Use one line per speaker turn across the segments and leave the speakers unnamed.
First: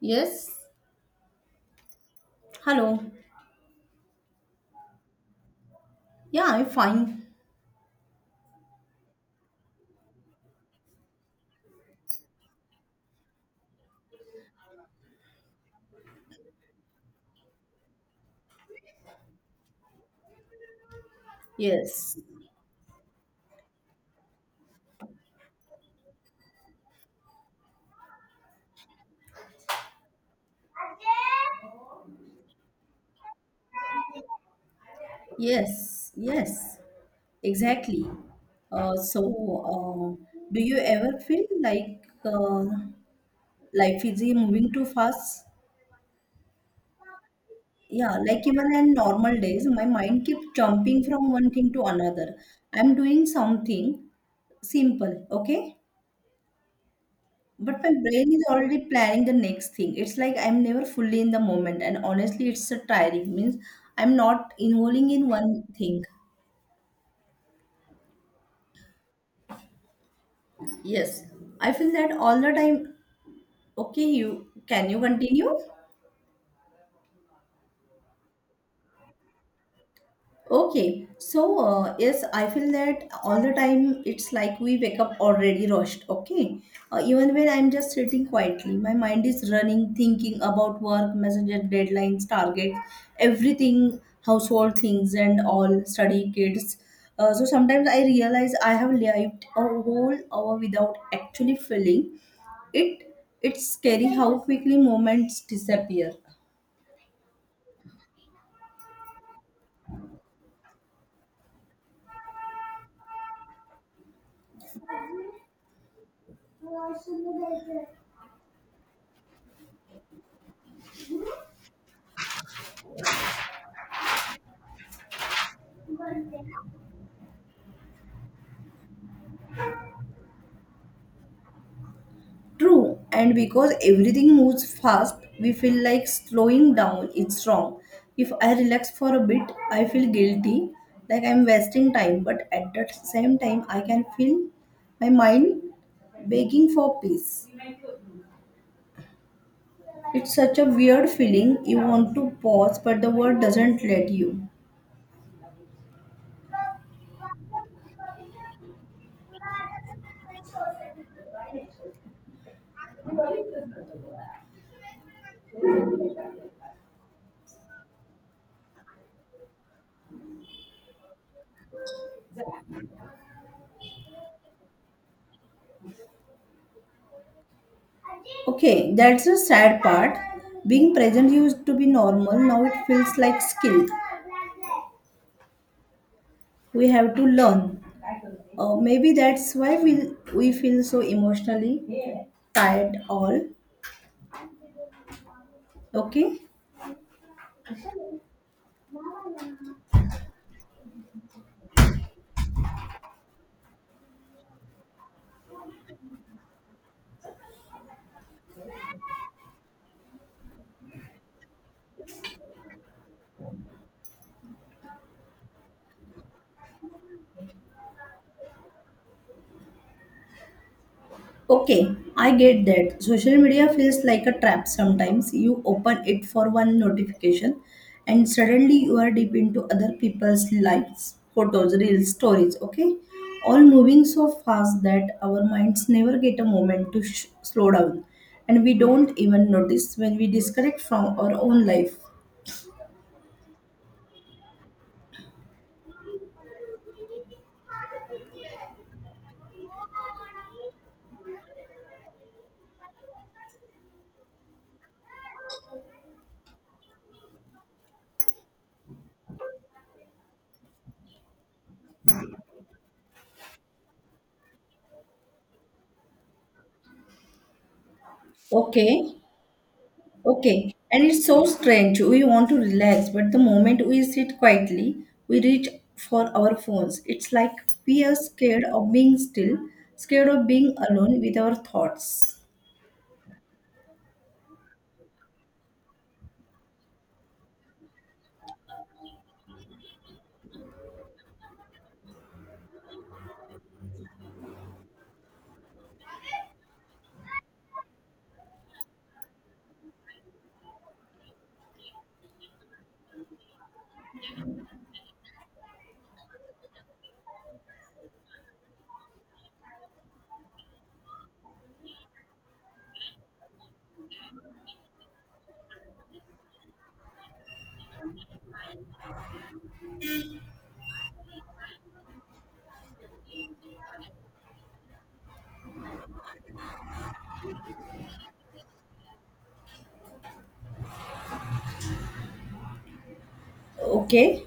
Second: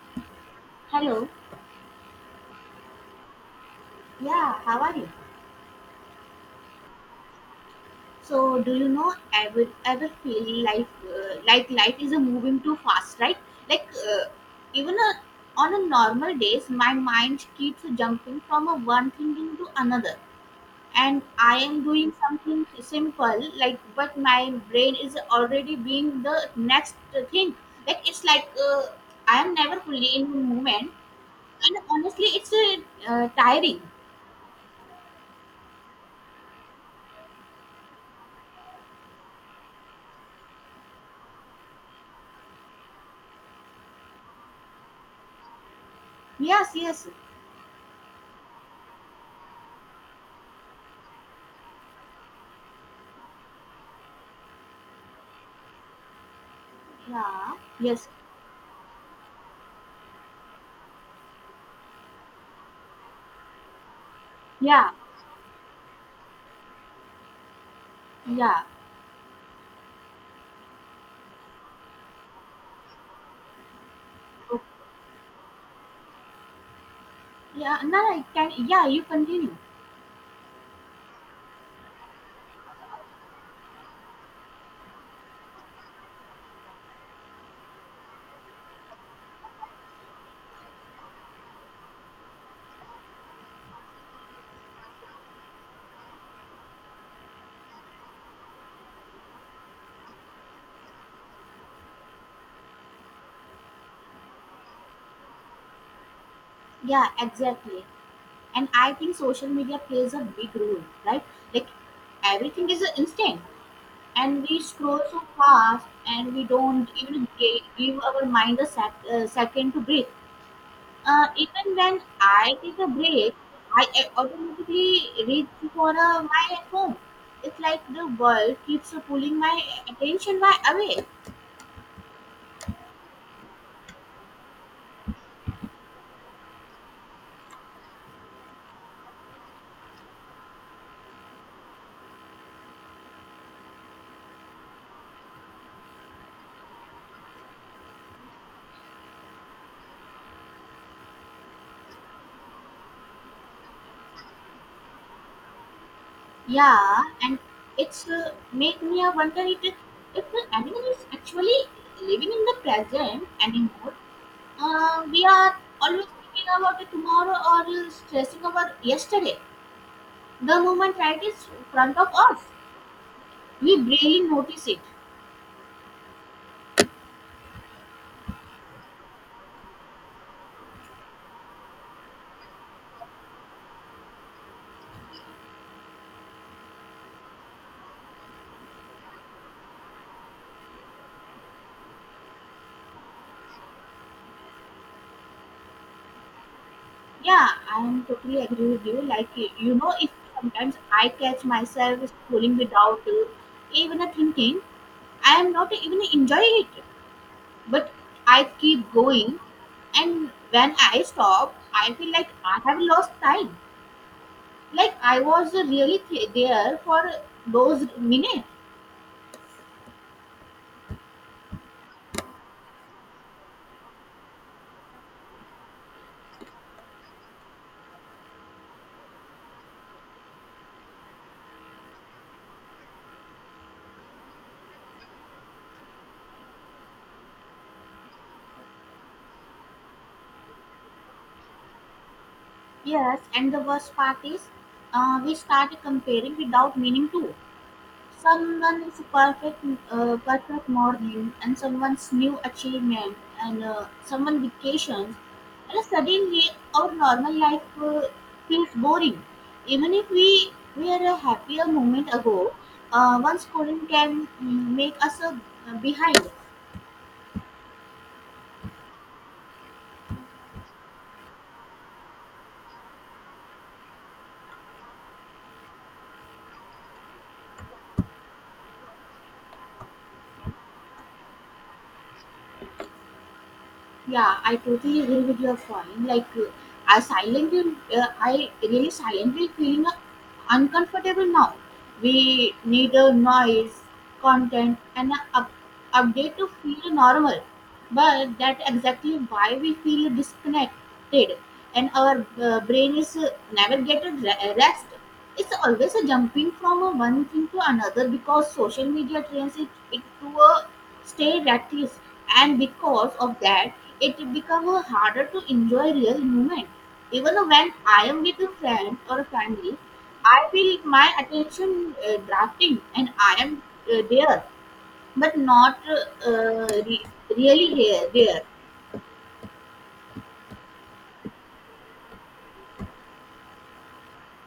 Yes.
Hello.
Hello.
Yeah, how are you?
Yeah, I'm fine.
So, do you know ever feel life, like life is a moving too fast, right? Like, uh, even a, on a normal days, my mind keeps jumping from a one thing into another, and I am doing
Yes.
something simple like, but my brain is already being the next thing. Like it's like, I am never fully in the moment, and honestly, it's tiring.
Yes. Yes. Exactly. So, do you ever feel like life is moving too fast?
Yes, yes,
Yeah, like even in normal days, my mind keeps jumping from one thing to another. I'm doing something simple, okay?
yeah,
But my
yes.
brain is already planning the next thing. It's like I'm never fully in the moment, and honestly, it's so tiring. Means I'm not
Yeah,
involving in one thing.
yeah.
Yes, I feel that all the time. Okay, you
o-
can you continue?
Yeah. No, I can. Yeah, you continue.
Okay, so yes, I feel that all the time. It's like we wake up already rushed. Okay, even when I'm just sitting quietly, my mind is running, thinking about work, messenger deadlines, targets, everything, household things, and all study kids. So sometimes I realize I have lived a whole hour without actually feeling it. It's scary how quickly moments disappear.
Yeah, exactly. And I think social media plays a big role, right? Like everything is instant, and we scroll so fast, and we don't even give our mind a second to breathe. Even when I take a break, I automatically reach for my phone. It's like the world keeps pulling my attention my away.
True, and because everything moves fast, we feel like slowing down is wrong. If I relax for a bit, I feel guilty, like I'm wasting time, but at the same time, I can feel my mind begging for peace. It's such a weird feeling. You want to pause, but the world doesn't let you.
Yeah, and it's make me a wonder it, if the animal is actually living in the present anymore. We are always thinking about the tomorrow or stressing over yesterday. The moment right is in front of us, we barely notice it.
Okay, that's the sad part. Being present used to be normal, now it feels like skill. We have to learn. Maybe that's why we feel so emotionally tired all, okay.
Yeah, I am totally agree with you. Like, you know, if sometimes I catch myself scrolling without even a thinking, I am not even enjoying it. But I keep going. And when I stop, I feel like I have lost time. Like I was really there for those minutes.
Okay, I get that social media feels like a trap. Sometimes you open it for one notification, and suddenly you are deep into other people's lives, photos, real stories, okay, all moving so fast that our minds never get a moment to slow down, and we don't even notice when we disconnect from our own life.
Yes, and the worst part is, we start comparing without meaning to. Someone is a perfect, perfect morning and someone's new achievement and, someone vacations and suddenly our normal life feels boring even if we were a happier moment ago. One scolding can make us behind.
Okay. Okay, and it's so strange. We want to relax, but the moment we sit quietly, we reach for our phones. It's like we are scared of being still, scared of being alone with our thoughts.
Yeah, I totally agree with your point. Like, I really silently feeling uncomfortable now. We need a noise, content, and a update to feel normal. But that's exactly why we feel disconnected, and our brain is never get a rest. It's always a jumping from one thing to another because social media trains it to a stay practiced, and because of that it becomes harder to enjoy real movement. Even when I am with a friend or a family, I feel my attention drafting and I am there, but not really here, there.
Okay,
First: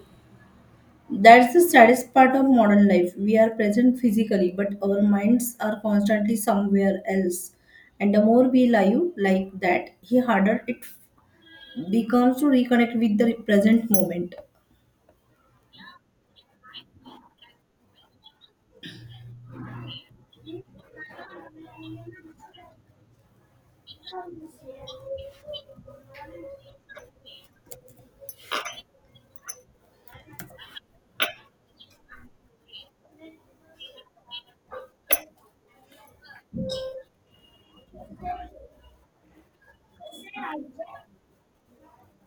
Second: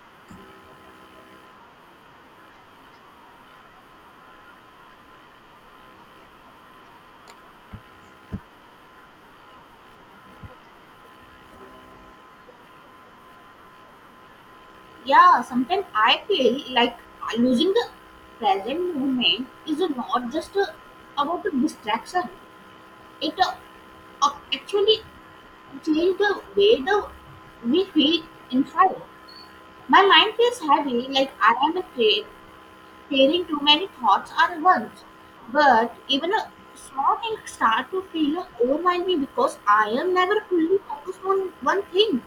that's the saddest part of modern life. We are present physically, but our minds are constantly somewhere else. And the more we live like that, the harder it becomes to reconnect with the present moment.
Yeah, sometimes I feel like losing the present moment is not just about a distraction, it actually change the way the we feel in fire. My mind feels heavy, like I am afraid, carrying too many thoughts at once. But even a small thing start to feel overwhelming because I am never fully focused on one thing.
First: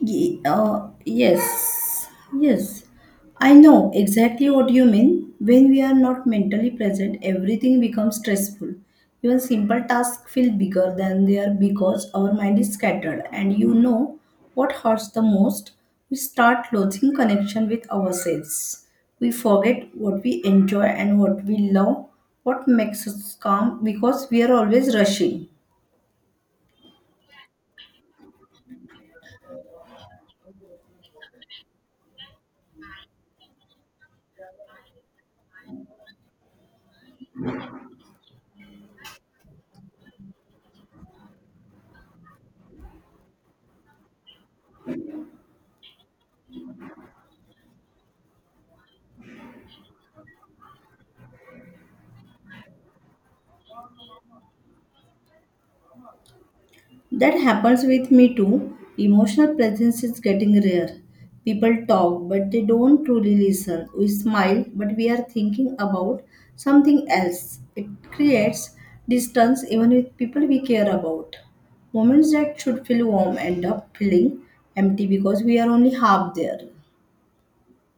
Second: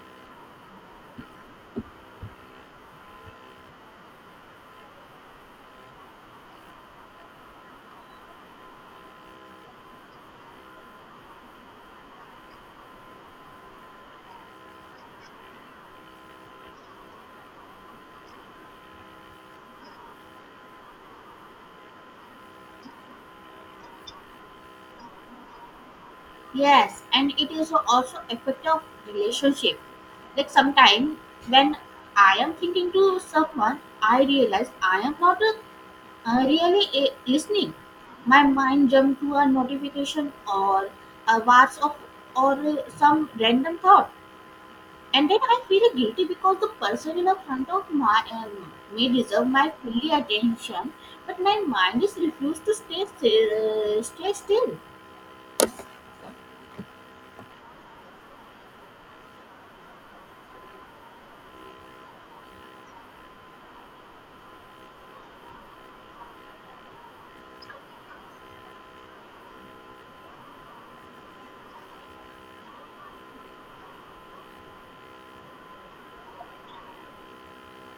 Yes, yes. I know exactly what you mean. When we are not mentally present, everything becomes stressful. Even simple tasks feel bigger than they are because our mind is scattered. And you know what hurts the most? We start losing connection with ourselves. We forget what we enjoy and what we love, what makes us calm because we are always rushing.
Yes, and it is also effect of relationship. Like sometimes when I am thinking to someone, I realize I am not a, really listening. My mind jumped to a notification or a WhatsApp or some random thought, and then I feel guilty because the person in the front of my, may deserve my fully attention, but my mind is refused to stay still. Stay still.
That happens with me too. Emotional presence is getting rare. People talk, but they don't truly listen. We smile, but we are thinking about something else. It creates distance even with people we care about. Moments that should feel warm end up feeling empty because we are only half there.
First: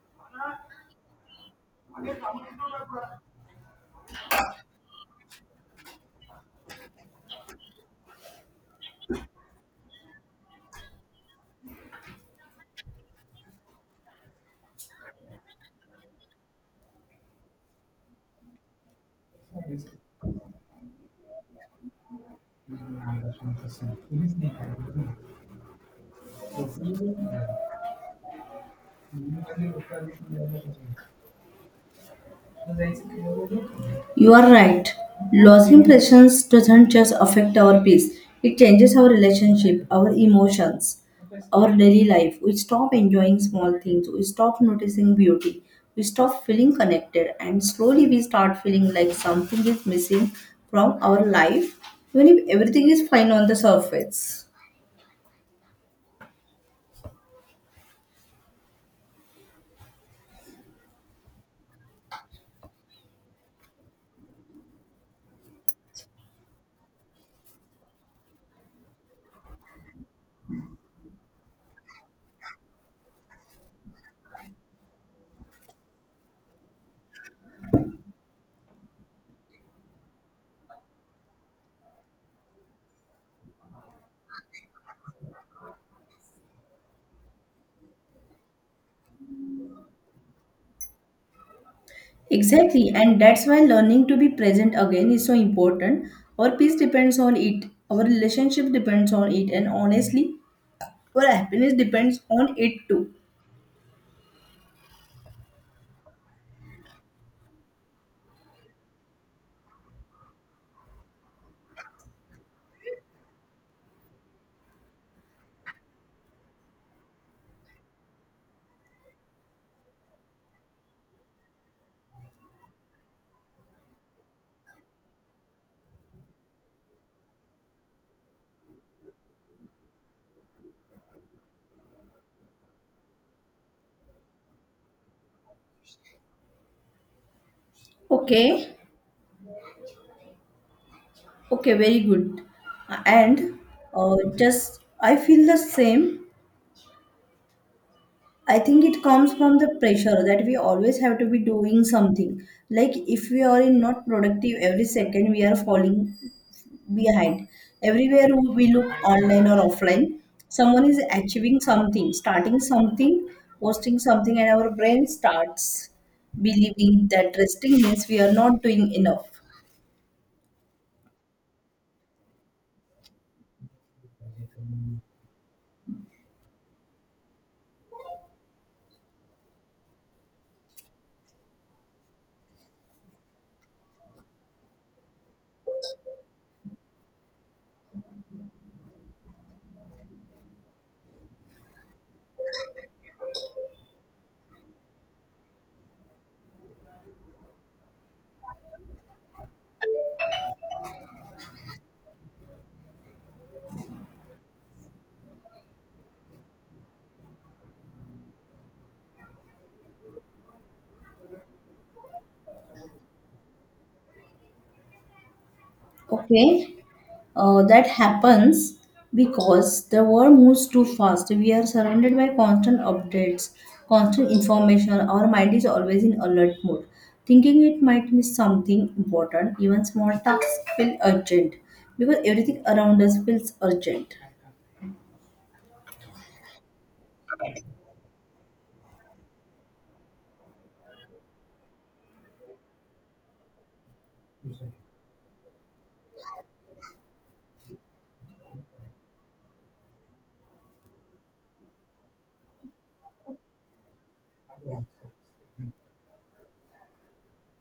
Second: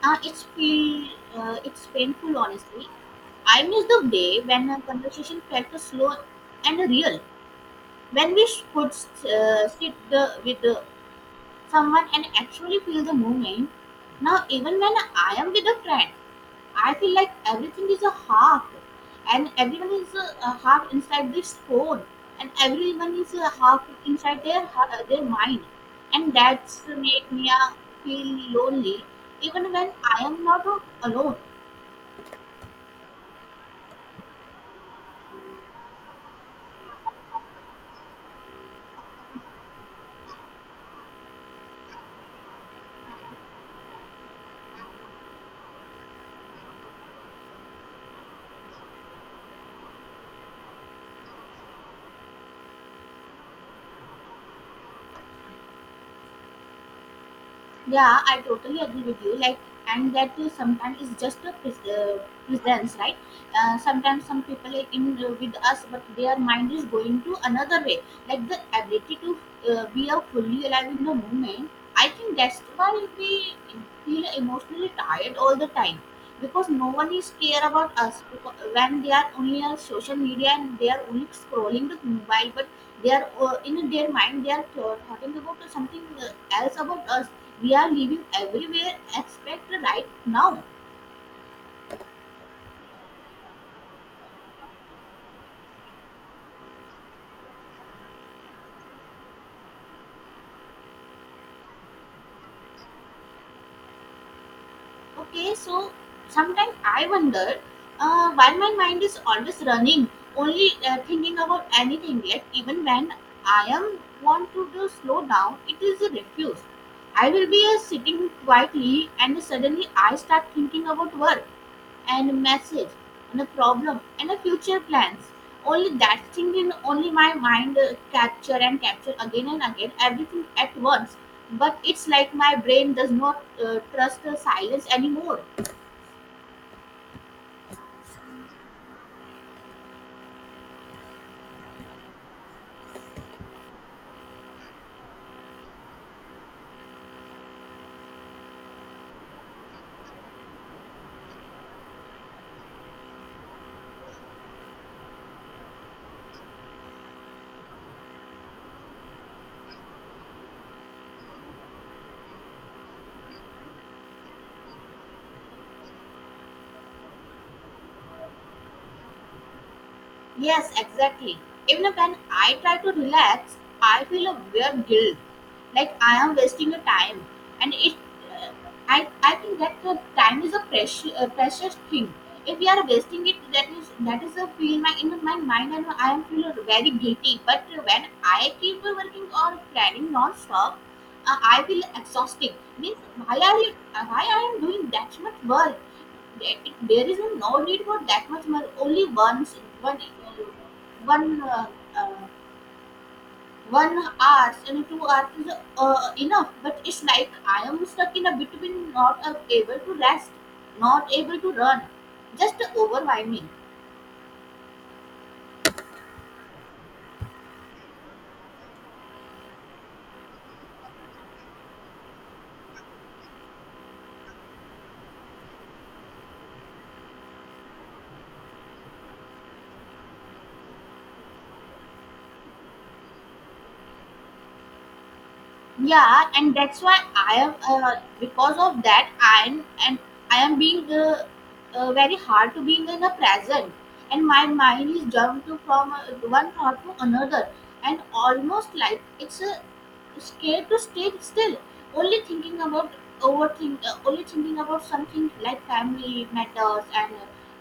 Uh, it's feel it's painful, honestly. I miss the day when a conversation felt slow and real, when we could sit with the someone and actually feel the moment. Now, even when I am with a friend, I feel like everything is a half, and everyone is a half inside this phone, and everyone is a half inside their their mind, and that's make me feel lonely, even when I am not alone.
You are right. Loss impressions doesn't just affect our peace, it changes our relationship, our emotions, our daily life. We stop enjoying small things, we stop noticing beauty, we stop feeling connected, and slowly we start feeling like something is missing from our life, even if everything is fine on the surface.
Yeah, I totally agree with you. Like, and that is sometimes is just a presence, right? Sometimes some people are in, with us, but their mind is going to another way. Like the ability to be a fully alive in the moment. I think that's why we feel emotionally tired all the time because no one is care about us because when they are only on social media and they are only scrolling the mobile, but they are, in their mind they are thinking about something else about us. We are living everywhere except right now.
Exactly, and that's why learning to be present again is so important. Our peace depends on it, our relationship depends on it, and honestly, your happiness depends on it too.
Okay, so sometimes I wonder why my mind is always running, only thinking about anything yet even when I am want to do slow down it is a refuse. I will be sitting quietly and suddenly I start thinking about work and a message and a problem and a future plans. Only that thing in only my mind capture and capture again and again everything at once. But it's like my brain does not trust the silence anymore.
Okay, okay, very good. And just I feel the same. I think it comes from the pressure that we always have to be doing something. Like if we are in not productive every second, we are falling behind. Everywhere we look online or offline, someone is achieving something, starting something, posting something, and our brain starts believing that resting means we are not doing enough.
Yes, exactly. Even when I try to relax, I feel a weird guilt, like I am wasting your time. And it, uh, I think that the time is a precious, precious thing. If we are wasting it, that is a feel my in my mind, and I am feel very guilty. But when I keep working or planning non-stop, I feel exhausted. Means why are you? Why I am doing that much work? There there is no need for that much money. Only one uh, one uh, uh, 1 hours and 2 hours is enough. But it's like I am stuck in a between, not able to rest, not able to run, just overwhelming.
Okay, that happens because the world moves too fast. We are surrounded by constant updates, constant information. Our mind is always in alert mode, thinking it might miss something important. Even small tasks feel urgent because everything around us feels urgent.
Yeah, and that's why I am because of that I am being very hard to being in the present, and my mind is jumped to from one thought to another and almost like it's scared to stay still, only thinking about only thinking about something like family matters and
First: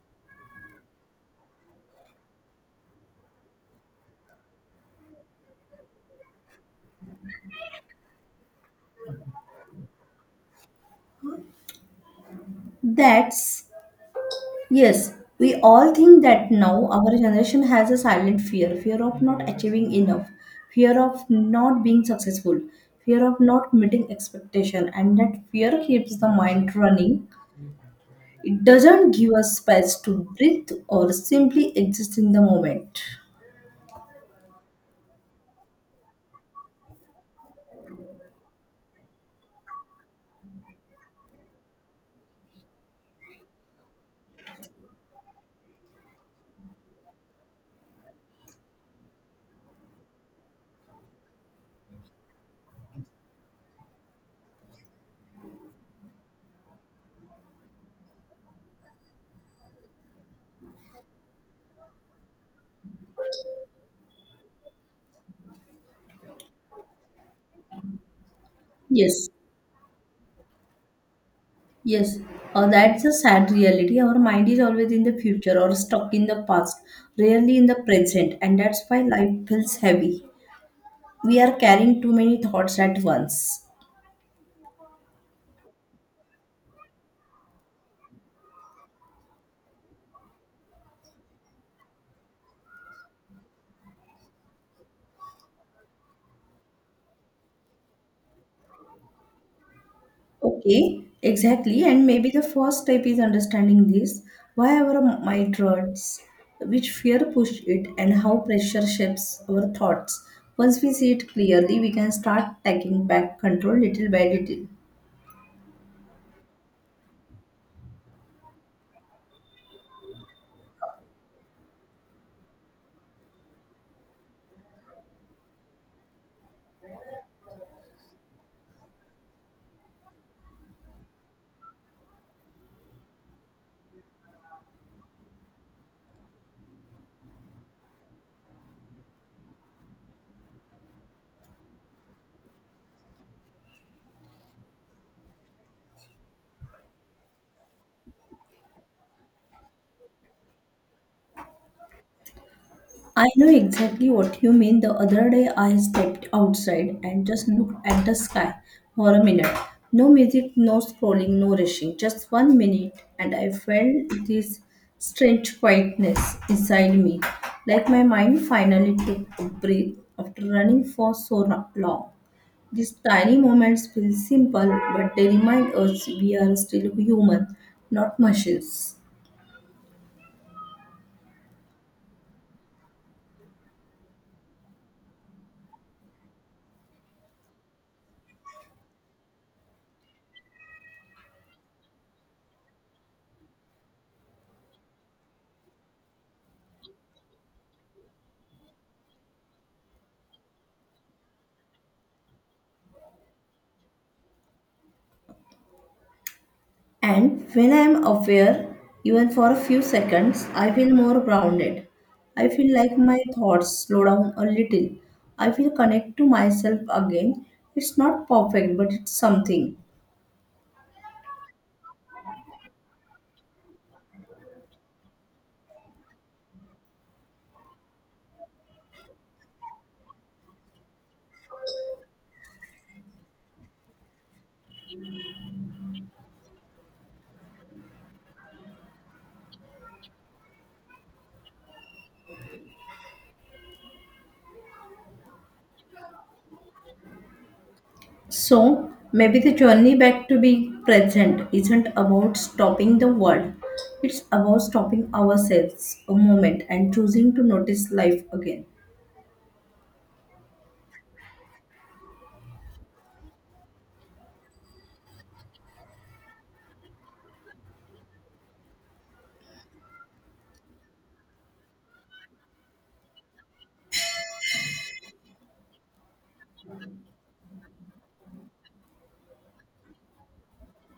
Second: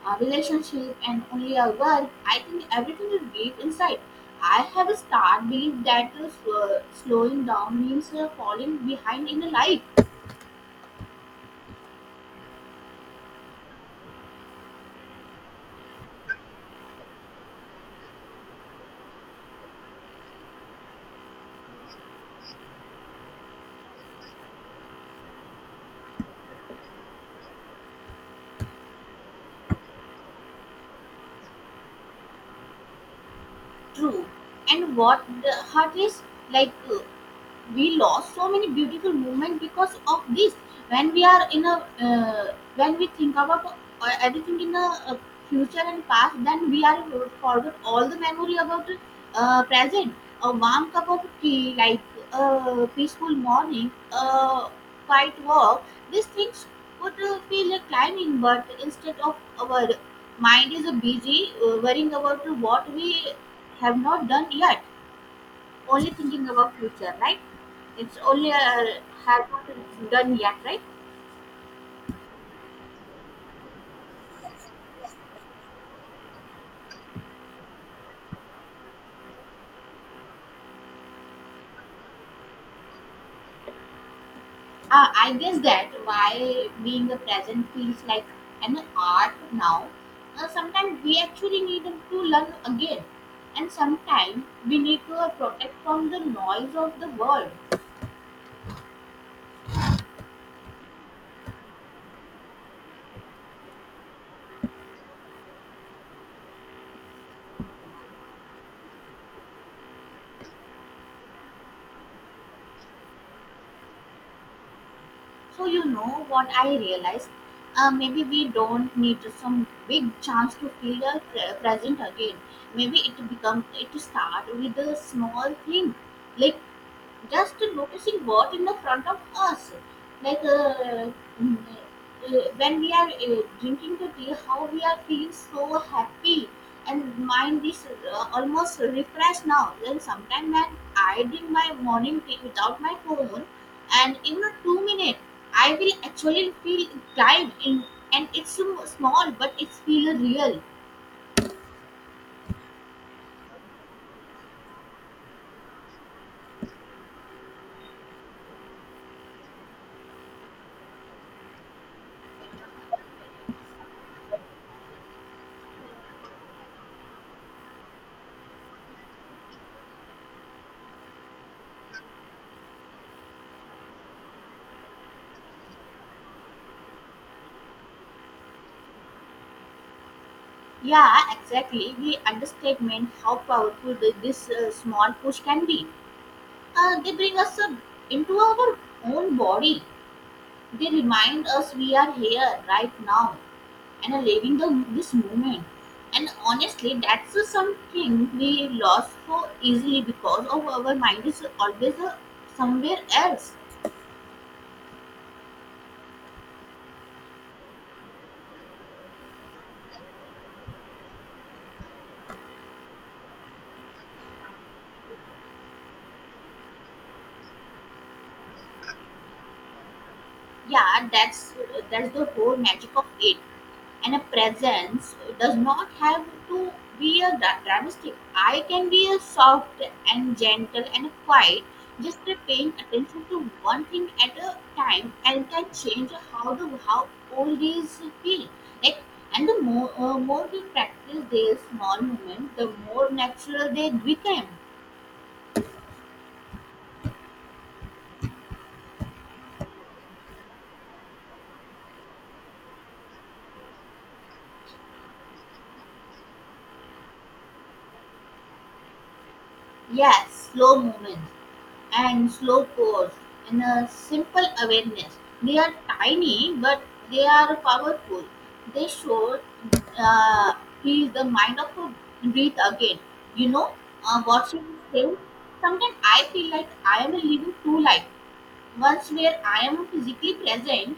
relationship and only a work. I think everything is deep inside. I have a stark belief that slowing down means falling behind in life.
That's, yes, we all think that now our generation has a silent fear of not achieving enough, fear of not being successful, fear of not meeting expectation, and that fear keeps the mind running. It doesn't give us space to breathe or simply exist in the moment.
True. And what the heart is like. We lost so many beautiful movement because of this, when we think about everything uh future and past, then we are forget all the memory about present, a warm cup of tea, like a peaceful morning, a quiet walk. These things could feel like climbing, but instead of our mind is busy worrying about what we have not done yet, only thinking about future, right? It's only
Yes,
has not done yet, right?
yes. That's a sad reality. Our mind is always in the future or stuck in the past, rarely in the present, and that's why life feels heavy. We are carrying too many thoughts at once.
I guess that why being the present feels like an art now. Sometimes we actually need to learn again, and sometimes we need to protect from the noise of the world.
Okay, exactly. And maybe the first step is understanding this. Why our mind runs, which fear push it, and how pressure shapes our thoughts. Once we see it clearly, we can start taking back control little by little.
So you know what I realized? Maybe we don't need some big chance to feel the present again. Maybe it start with a small thing, like just noticing what in the front of us, like mm, uh, when we are drinking the tea how we are feeling so happy and mind is almost refreshed now. Then sometime when I drink my morning tea without my phone and in a 2 minutes I will actually feel tired in, and it's so small but it's feel real.
I know exactly what you mean. The other day I stepped outside and just looked at the sky for a minute. No music, no scrolling, no rushing. Just 1 minute, and I felt this strange quietness inside me, like my mind finally took a breath after running for so long. These tiny moments feel simple, but they remind us we are still human, not machines.
Yeah, exactly. We understatement how powerful this small push can be. They bring us up into our own body. They remind us we are here right now and are living this moment. And honestly, that's something we lost so easily because of our mind is always somewhere else.
And when I am aware, even for a few seconds, I feel more grounded. I feel like my thoughts slow down a little. I feel connect to myself again. It's not perfect, but it's something.
Yeah, that's the whole magic of it, and a presence does not have to be a dramatic. I can be a soft and gentle and quiet, just by paying attention to one thing at a time and can change how the how all these feel like. And the more we practice these small moments the more natural they become.
So maybe the journey back to be present isn't about stopping the world. It's about stopping ourselves a moment and choosing to notice life again.
Yes, slow movement and slow pause and a simple awareness. They are tiny, but they are powerful. They show uh, is the mind of a breathe again. You know, Watching film. Sometimes I feel like I am living two life. Once where I am physically present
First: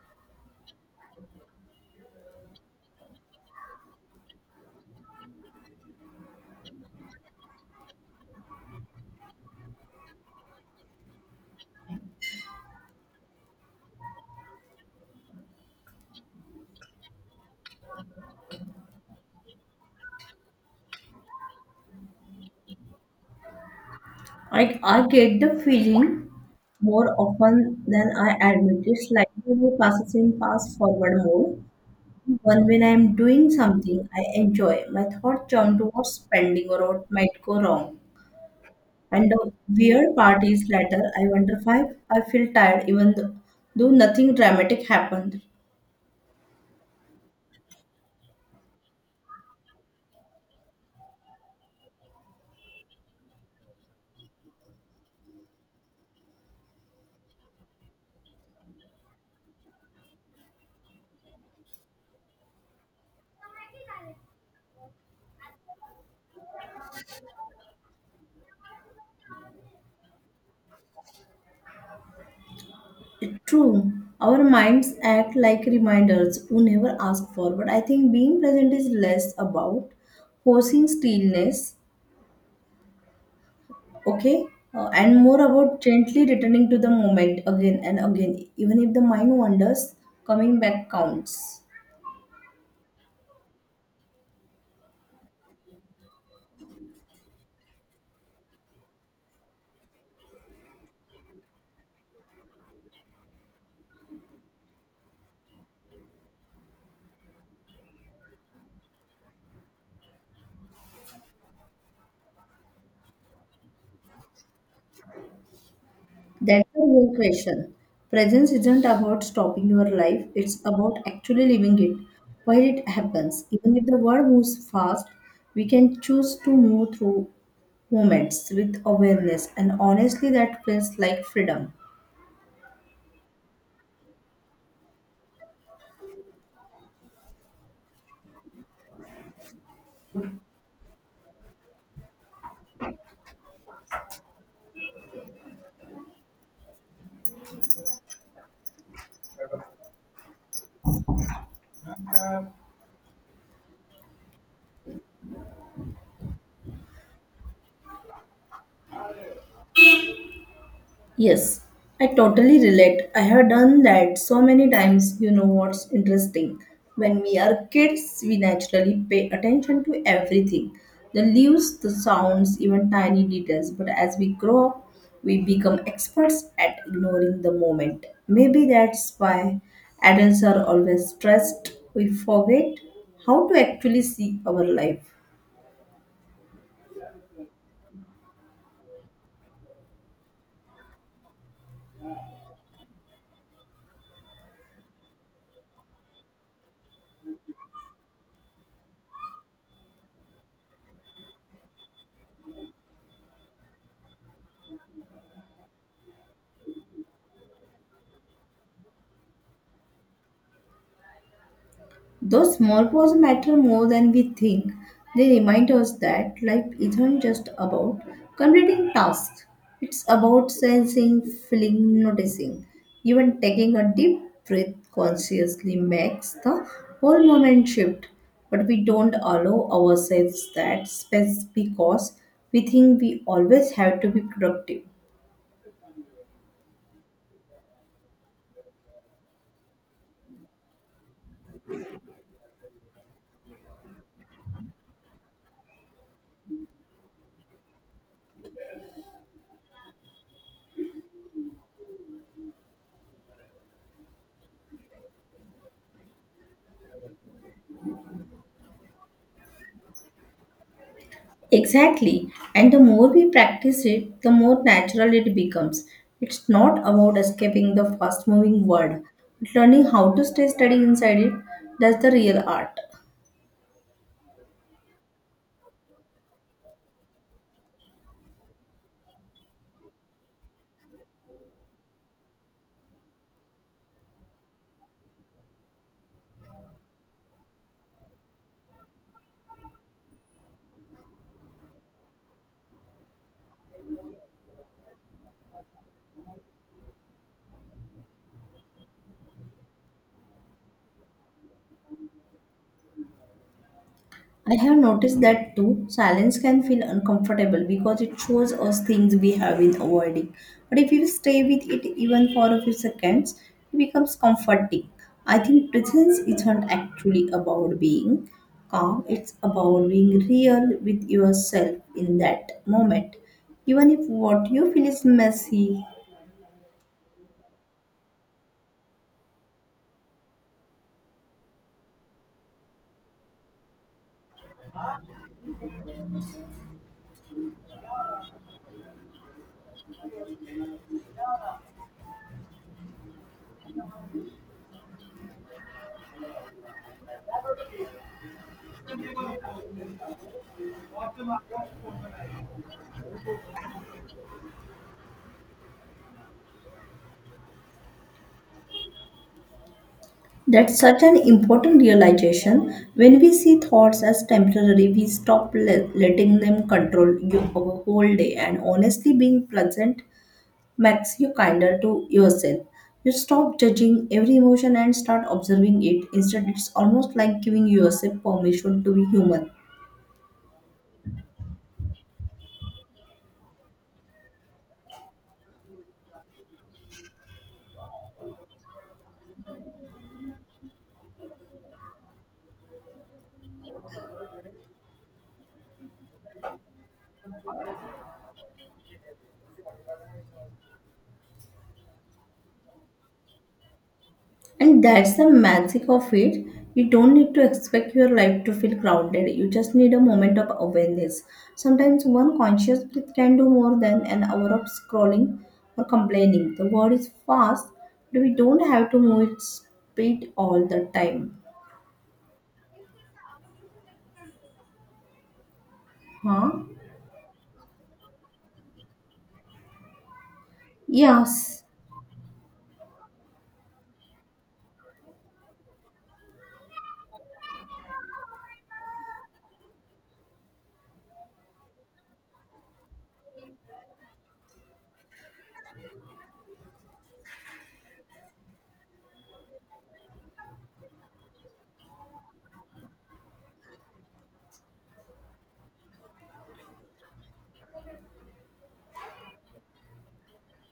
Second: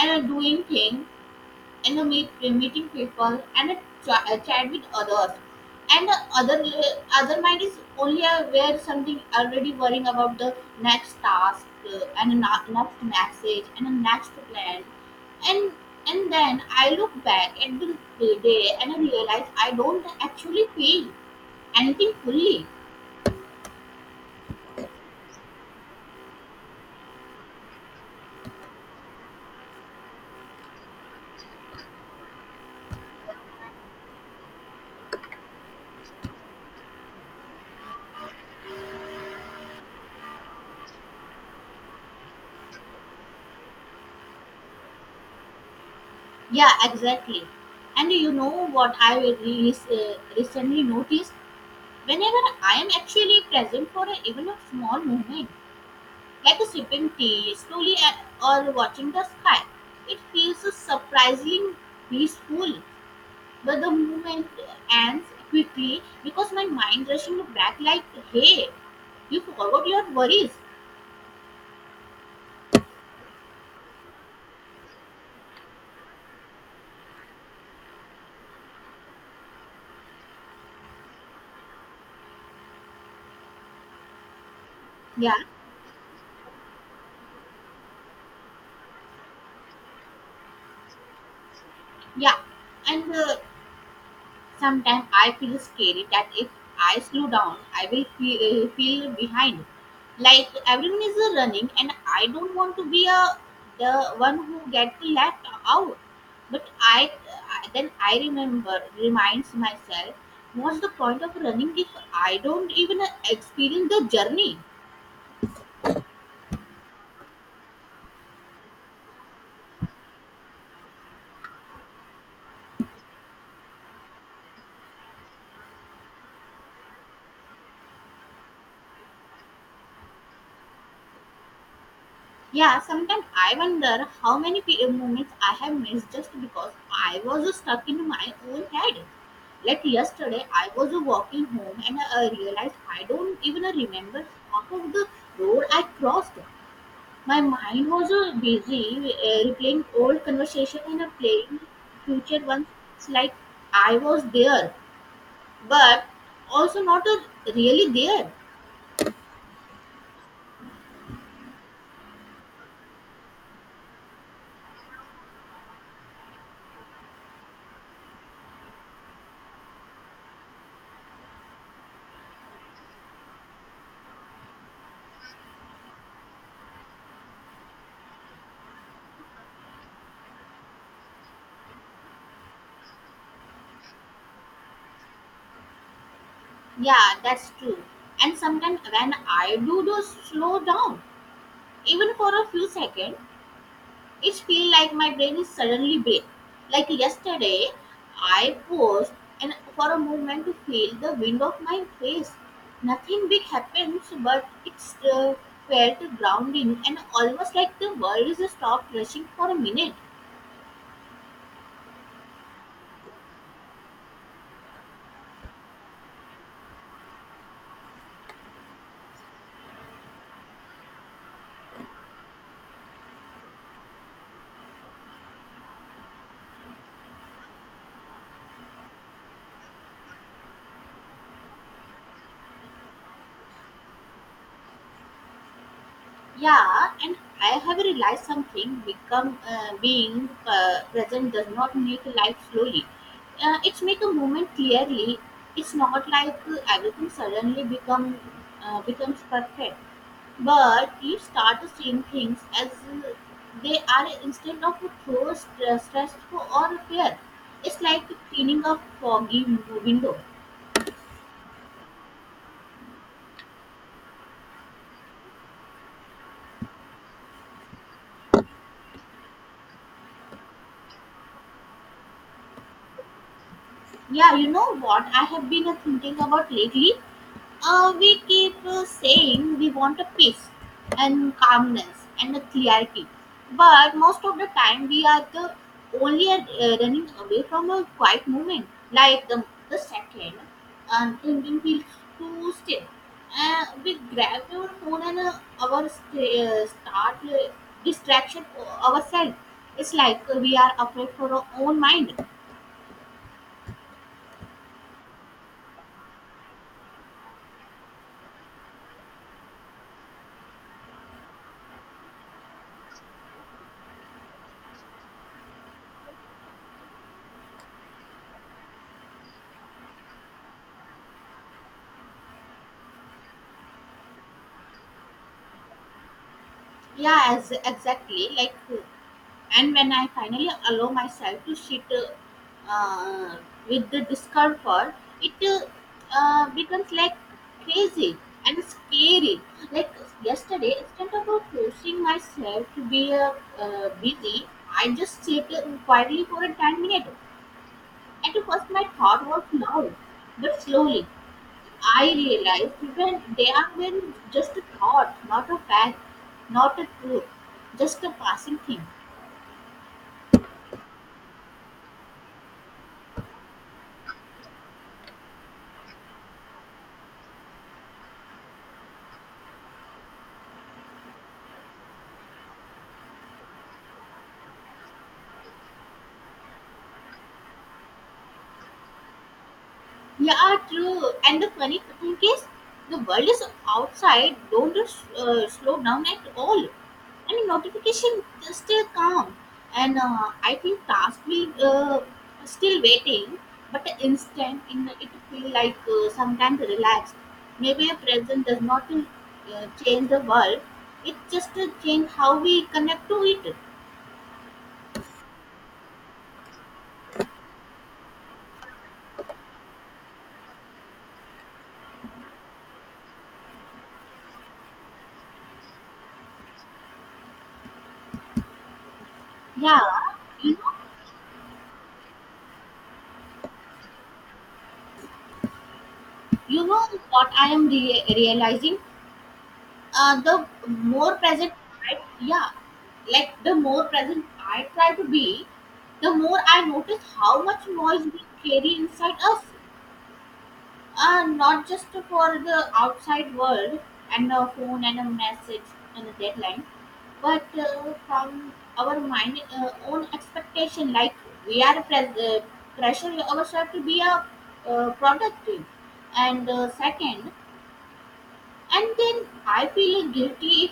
and doing things, animate, meeting people, and a chat with others. And the other mind is only aware something already worrying about the next task and the next message and the next plan. And and then I look back at the day and I realize I don't actually feel anything fully.
I get the feeling more often than I admit. It's like my passes in pass forward mode. Even when I'm doing something I enjoy, my thoughts jump towards spending or what might go wrong. And the weird part is later, I wonder why I feel tired even though nothing dramatic happened.
Yeah, exactly. And you know what I recently noticed? Whenever I am actually present for even a small moment, like sipping tea slowly at, or watching the sky. It feels surprisingly peaceful, but the movement ends quickly because my mind rushing back like, hey, you forgot your worries.
It's true. Our minds act like reminders who never ask for. But I think being present is less about forcing stillness. Okay. And
Yeah,
more about gently returning to the moment again and again. Even if the mind wanders, coming back counts.
yeah. And Sometimes I feel scary that if I slow down, I will feel, feel behind. Like everyone is running, and I don't want to be a the one who gets left out. But I then I remember reminds myself, what's the point of running if I don't even experience the journey?
That's the real question. Presence isn't about stopping your life, it's about actually living it while it happens. Even if the world moves fast, we can choose to move through moments with awareness, and honestly, that feels like freedom.
Yeah, sometimes I wonder how many moments I have missed just because I was stuck in my own head. Like yesterday, I was walking home and I realized I don't even remember half of the road I crossed. My mind was busy replaying old conversation and playing future ones. It's like I was there, but also not really there.
Yes, I totally relate. I have done that so many times. You know what's interesting? When we are kids, we naturally pay attention to everything, the leaves, the sounds, even tiny details. But as we grow up, we become experts at ignoring the moment. Maybe that's why adults are always stressed. We forget how to actually see our life.
Yeah, that's true. And sometimes when I do slow down, even for a few seconds, it feels like my brain is suddenly blank. Like yesterday, I paused and for a moment to feel the wind of my face. Nothing big happens, but it's felt grounding and almost like the world is stopped rushing for a minute.
Though small pause matter more than we think, they remind us that life isn't just about completing tasks. It's about sensing, feeling, noticing. Even taking a deep breath consciously makes the whole moment shift. But we don't allow ourselves that space because we think we always have to be productive.
Yeah, and I have realized something. Become being Present does not make life slowly. It's make a moment clearly. It's not like everything suddenly becomes perfect. But you start seeing things as they are instead of through stressful or fear. It's like cleaning a foggy window.
Exactly. And the more we practice it, the more natural it becomes. It's not about escaping the fast moving world, but learning how to stay steady inside it. That's the real art.
Yeah, you know what I have been thinking about lately? We keep saying we want a peace and calmness and a clarity, but most of the time we are the only running away from a quiet moment, like the second, and thinking feels too still. We grab our phone and start distraction ourselves. It's like we are afraid for our own mind.
I have noticed that too. Silence can feel uncomfortable because it shows us things we have been avoiding. But if you stay with it even for a few seconds, it becomes comforting. I think presence isn't actually about being calm, it's about being real with yourself in that moment, even if what you feel is messy.
Yeah, as exactly like. And when I finally allow myself to sit uh, with the discomfort, it becomes like crazy and scary. Like yesterday, instead of forcing myself to be busy, I just sit quietly for a 10 minutes. At first, my thought was loud, but slowly I realized even they are been just a thought, not a fact, not a truth, just a passing thing.
That's such an important realization. When we see thoughts as temporary, we stop letting them control you our whole day. And honestly, being present makes you kinder to yourself. You stop judging every emotion and start observing it. Instead, it's almost like giving yourself permission to be human.
Yeah, true. And the funny thing is, the world is outside, don't slow down at all. I mean, notification is still come, and I think task will still waiting. But the instant in it feel like sometimes relaxed. Maybe a present does not change the world. It just change how we connect to it.
And that's the magic of it. You don't need to expect your life to feel crowded. You just need a moment of awareness. Sometimes one conscious breath can do more than an hour of scrolling or complaining. The world is fast, but we don't have to move its
Yeah,
speed
you know,
all the time. Huh?
you know what I am realizing? The more present,
Yes.
I, Yeah, like the more present I try to be, the more I notice how much noise we carry inside us, not just for the outside world and a phone and a message and a deadline, but from our mind own expectation. Like we are pressure ourselves to be a productive, and second and then I feel guilty if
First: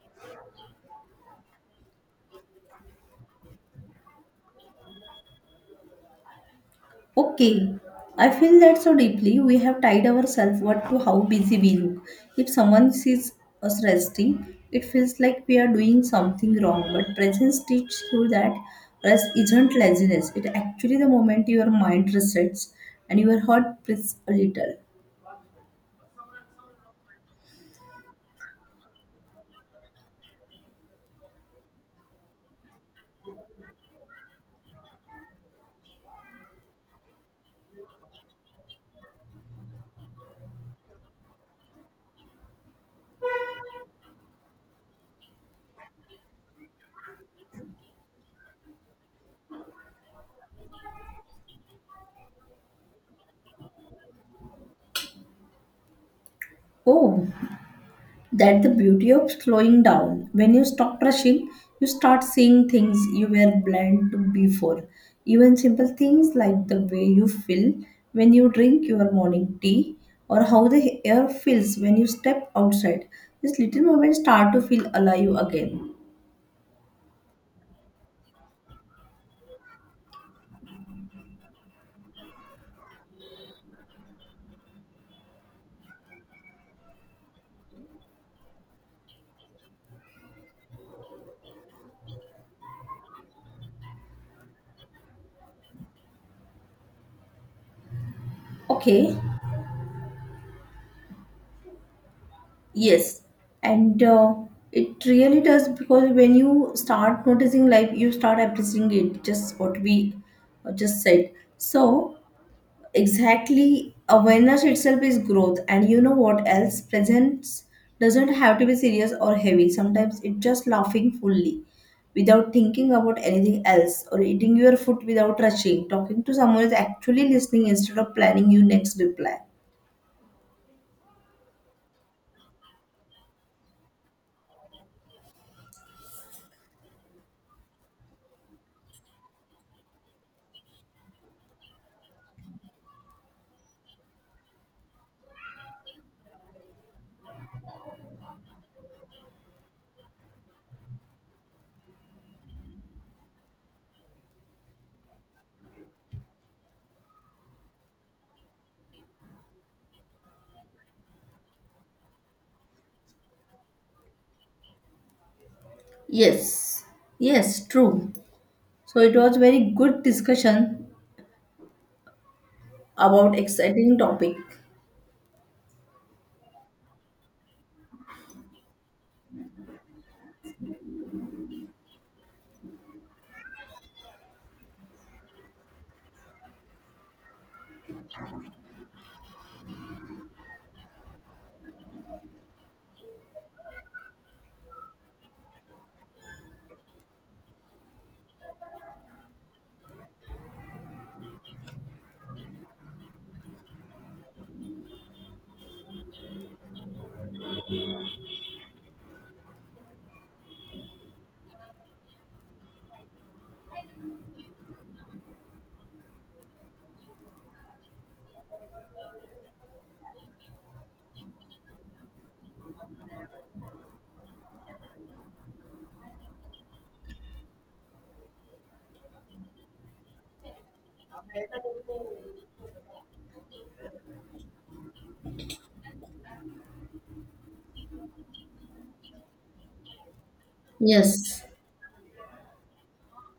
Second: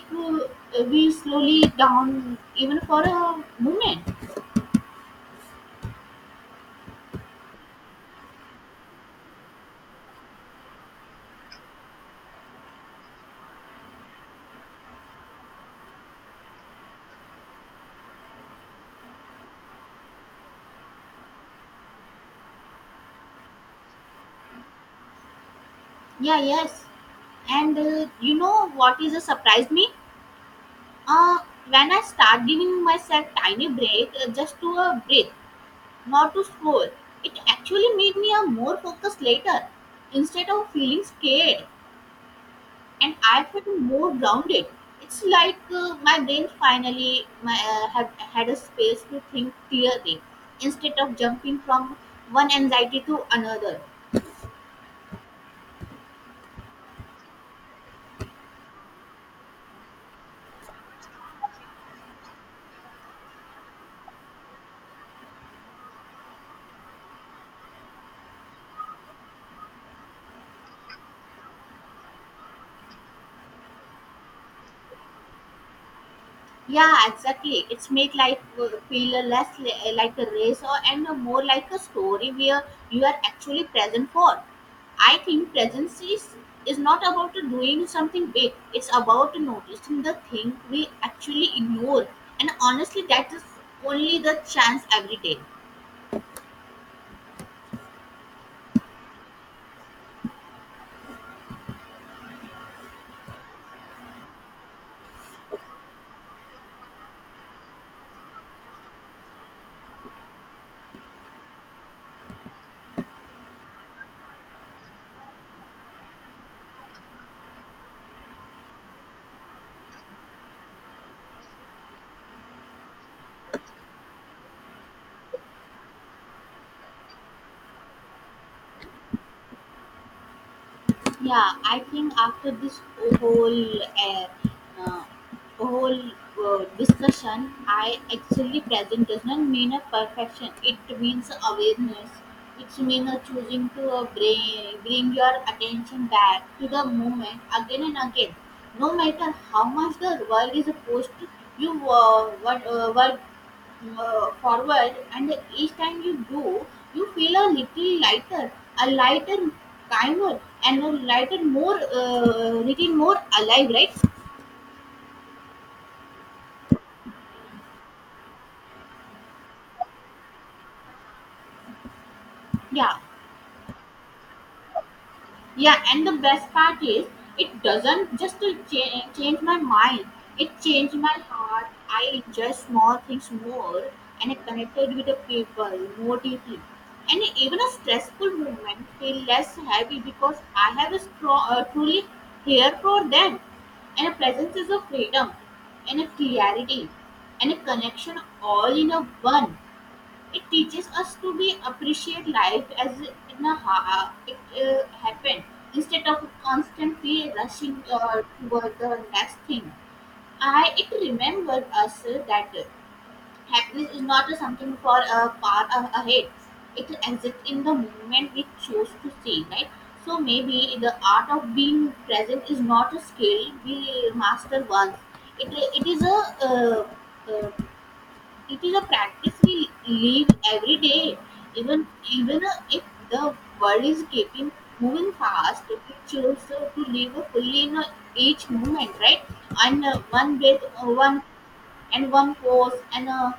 we slowly down even for a moment.
Okay, I feel that so deeply. We have tied ourselves what to how busy we look. If someone sees us resting, it feels like we are doing something wrong. But presence teaches you that rest isn't laziness. It actually the moment your mind resets and your heart beats a little.
Yeah, yes. And you know what is a surprise me? Uh, when I start giving myself tiny break just to breathe, not to scroll, it actually made me a more focused later instead of feeling scared, and I felt more grounded. It's like my brain finally have had a space to think clearly instead of jumping from one anxiety to another.
Oh, that's the beauty of slowing down. When you stop rushing, you start seeing things you were blind to before. Even simple things like the way you feel when you drink your morning tea or how the air feels when you step outside. These little moments start to feel alive again.
Yeah, exactly. It's make life like a race or and more like a story where you are actually present for. I think presence is not about doing something big. It's about noticing the thing we actually ignore. And honestly, that is only the chance every day.
Okay, yes. And it really does because when you start noticing life, you start appreciating it, just what we just said. So, exactly. Awareness itself is growth. And you know what else? Presence doesn't have to be serious or heavy. Sometimes it's just laughing fully without thinking about anything else or eating your food without rushing. Talking to someone is actually listening instead of planning your next reply.
Yeah, I think after this whole uh, uh, whole discussion, I actually present does not mean a perfection. It means awareness. It means a choosing to bring your attention back to the moment again and again. No matter how much the world is opposed, you work forward, and each time you do you feel a little lighter, a lighter, kinder, and a lighter more little more alive, right?
Yes, yes, true. So it was very good discussion
Yeah,
about exciting topic.
Yeah, and the best part is, it doesn't just to change my mind, it changed my heart. I enjoy small things more and I connected with the people more deeply. And even a stressful moment feel less heavy because I have a strong, truly here for them. And a presence is a freedom and a clarity and a connection all in a one. It teaches us to be appreciate life as it happened instead of constantly rushing toward the next thing. I it remembered us that happiness is not something for ahead. It exists in the moment we choose to see, right? So maybe the art of being present is not a skill we master once. It is a uh, uh, it is a practice we live every day, even even if the world is keeping moving fast. We choose to live fully in each moment, right? And one
Yes,
and one pause, and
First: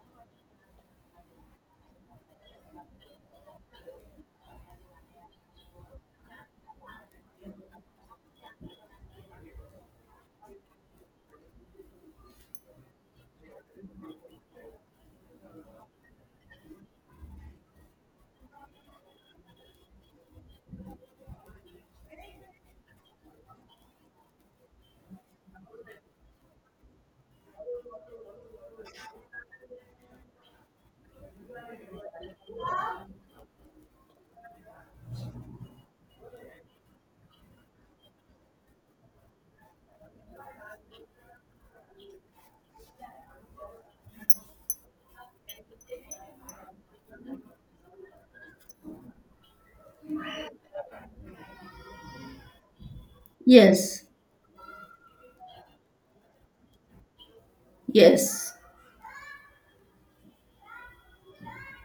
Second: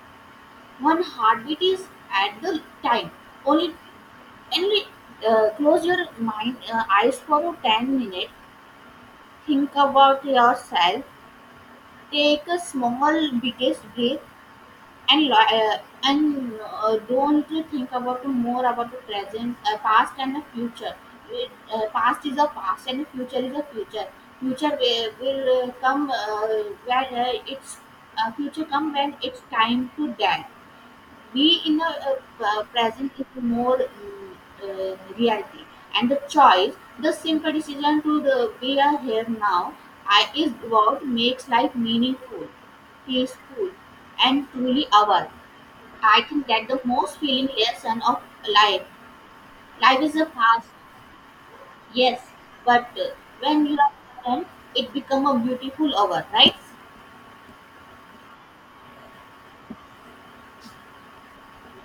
one heartbeat is at the time. Only, Only close your mind eyes for 10 minutes. Think about yourself. Take a small, biggest breath and and don't you think about more about the present, past and the future. Past is a past and the future is a future. Will come when it's future come when it's time to die. Be in the present is more reality and the choice. The simple decision to the we are here now is what makes life meaningful, peaceful, and truly ours. I think that the most feeling lesson of life. Life is a fast, yes, but when you are
yes,
present, it become a beautiful hour, right?
yes.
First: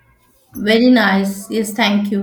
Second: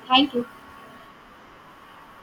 Thank you.
Very nice. Yes, thank you.